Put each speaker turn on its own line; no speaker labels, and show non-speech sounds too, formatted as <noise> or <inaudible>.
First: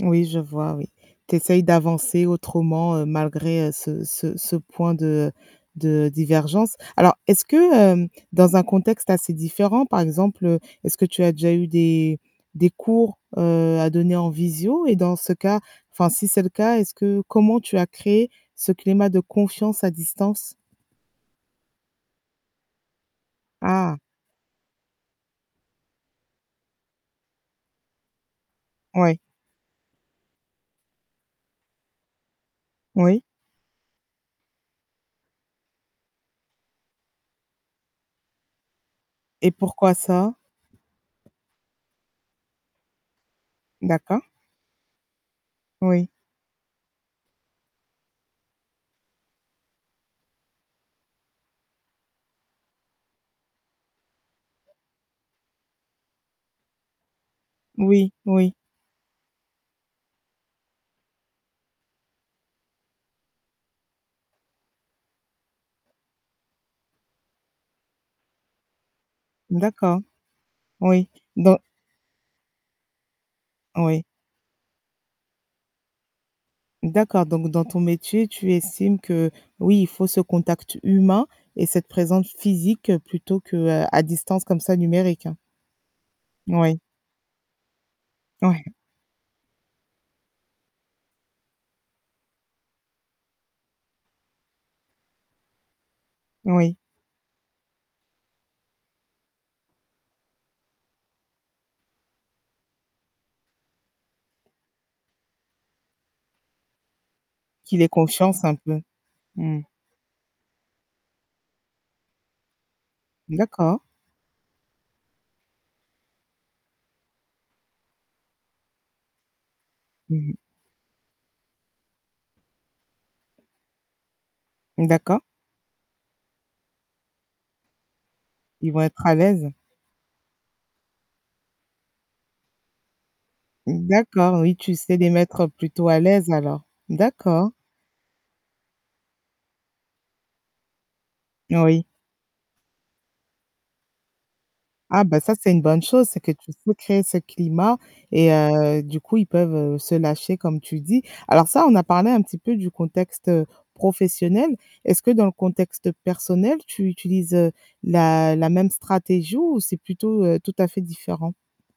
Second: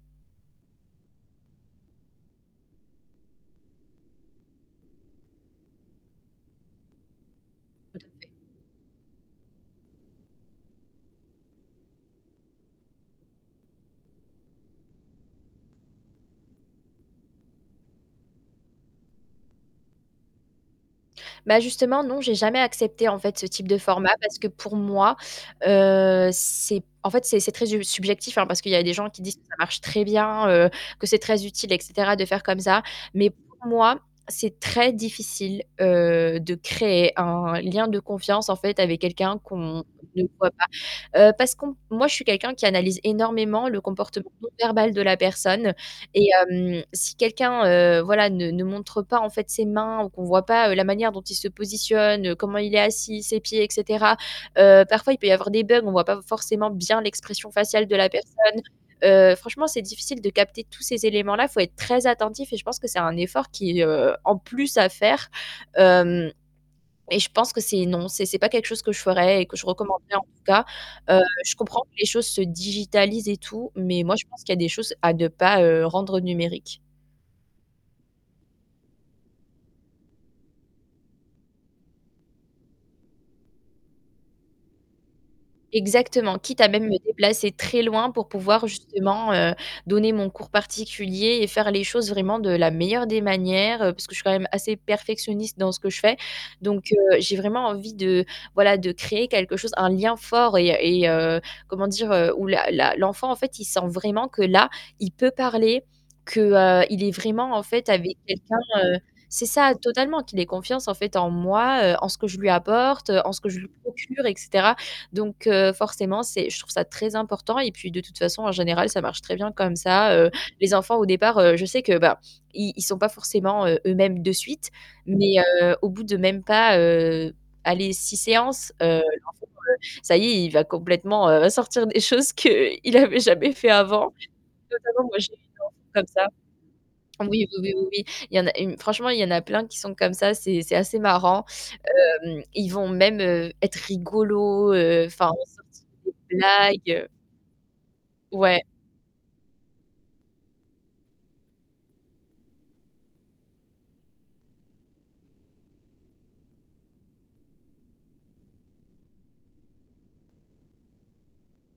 Oui, je vois, oui. Tu essayes d'avancer autrement, heu, malgré, heu, ce ce ce point de, heu, de divergence. Alors est-ce que, hem, dans un contexte assez différent, par exemple, heu, est-ce que tu as déjà eu des des cours, heu, à donner en visio et dans ce cas, enfin, si c'est le cas, est-ce que comment tu as créé ce climat de confiance à distance?
Bah, justement, non, j'ai jamais accepté, en fait, ce type de
Ah!
format parce que, pour moi, heu, c'est en fait, c'est c'est très sub subjectif hein, parce qu'il y avait des gens
Oui.
qui disent que ça marche très bien, heu, que c'est très utile et cetera, de faire comme ça.
Oui.
Mais pour moi, c'est très difficile, heu, de créer un lien de confiance, en fait, avec quelqu'un
Et
qu'on
pourquoi
ne
ça?
voit pas. Heu, parce qu'on moi, je suis quelqu'un qui analyse énormément le
D'accord.
comportement non verbal de la personne
Oui.
et hem, si quelqu'un, heu, voilà, ne ne montre pas, en fait, ses mains ou qu'on voit pas, heu, la manière dont il se positionne, heu, comment il est assis, ses pieds et cetera. Heu, parfois, il peut y avoir des bugs, on voit pas forcément bien l'expression faciale de la
Oui. Oui.
personne. Heu, franchement, c'est difficile de capter tous ces éléments-là, faut être très attentif et je pense que c'est un effort qui est, heu, en plus à faire. Hem et je pense que c'est non, c'est c'est pas quelque chose que je ferais et que je
D'accord.
recommanderais, en tout cas.
Oui.
Heu, je
Donc
comprends que les choses se digitalisent et tout mais
Oui.
moi, je pense qu'il y a des choses à ne pas, heu, rendre numériques.
D'accord donc dans ton métier, tu estimes que, oui, il faut ce contact humain et cette présence physique plutôt qu'à distance, comme ça, numérique?
Exactement, quitte à,
Oui.
même, me déplacer très loin pour pouvoir
Ouais.
justement, heu, donner mon cours particulier et faire les choses, vraiment, de la meilleure des manières, heu, parce que je suis quand même assez perfectionniste dans ce que je fais.
Oui.
Donc, heu, j'ai vraiment envie de, voilà, de créer quelque chose, un lien fort et heu et heu, comment dire, heu, où la la l'enfant, en fait, il sent vraiment que, là, il peut parler, que, heu, il est vraiment, en
Qu'il
fait,
ait
avec
confiance un
quelqu'un,
peu.
heu c'est
Mmh.
ça, totalement, qu'il ait confiance, en fait, en moi, heu, en ce que je lui apporte, heu, en ce que je lui
D'accord.
procure et cetera. Donc heu, forcément, c'est je trouve ça très important et puis de toute façon, en général, ça marche très bien comme ça.
Mmh
Heu,
mh.
les enfants, au départ, heu, je sais que, bah, i ils sont pas forcément, heu, eux-mêmes de suite
D'accord.
mais heu, au bout de même pas, heu, allez, 6 séances,
Ils vont
heu,
être à
en fait,
l'aise.
heu, ça y est, il va complètement, heu, sortir des choses qu'il avait jamais faits avant.
D'accord. Oui, tu sais
Totalement.
les
Moi j'ai une
mettre plutôt
<unintelligible>
à
comme ça
l'aise alors?
oui,
D'accord.
oui, oui, oui, oui, il y en a une franchement, il y en a plein qui sont comme ça. C'est c'est assez marrant.
Oui.
Hem, Ils vont même, heu, être rigolos, heu,
Ah, bah,
enfin,
ça,
même
c'est une bonne
sortir
chose,
des
c'est que tu sais
blagues,
créer
heu
ce climat et
Ouais.
heu, du coup, ils peuvent, heu, se lâcher comme tu le dis. Alors ça, on a parlé un petit peu du contexte, heu, professionnel. Est-ce que dans le contexte personnel, tu utilises, heu, la la même stratégie ou c'est plutôt, heu, tout à fait différent?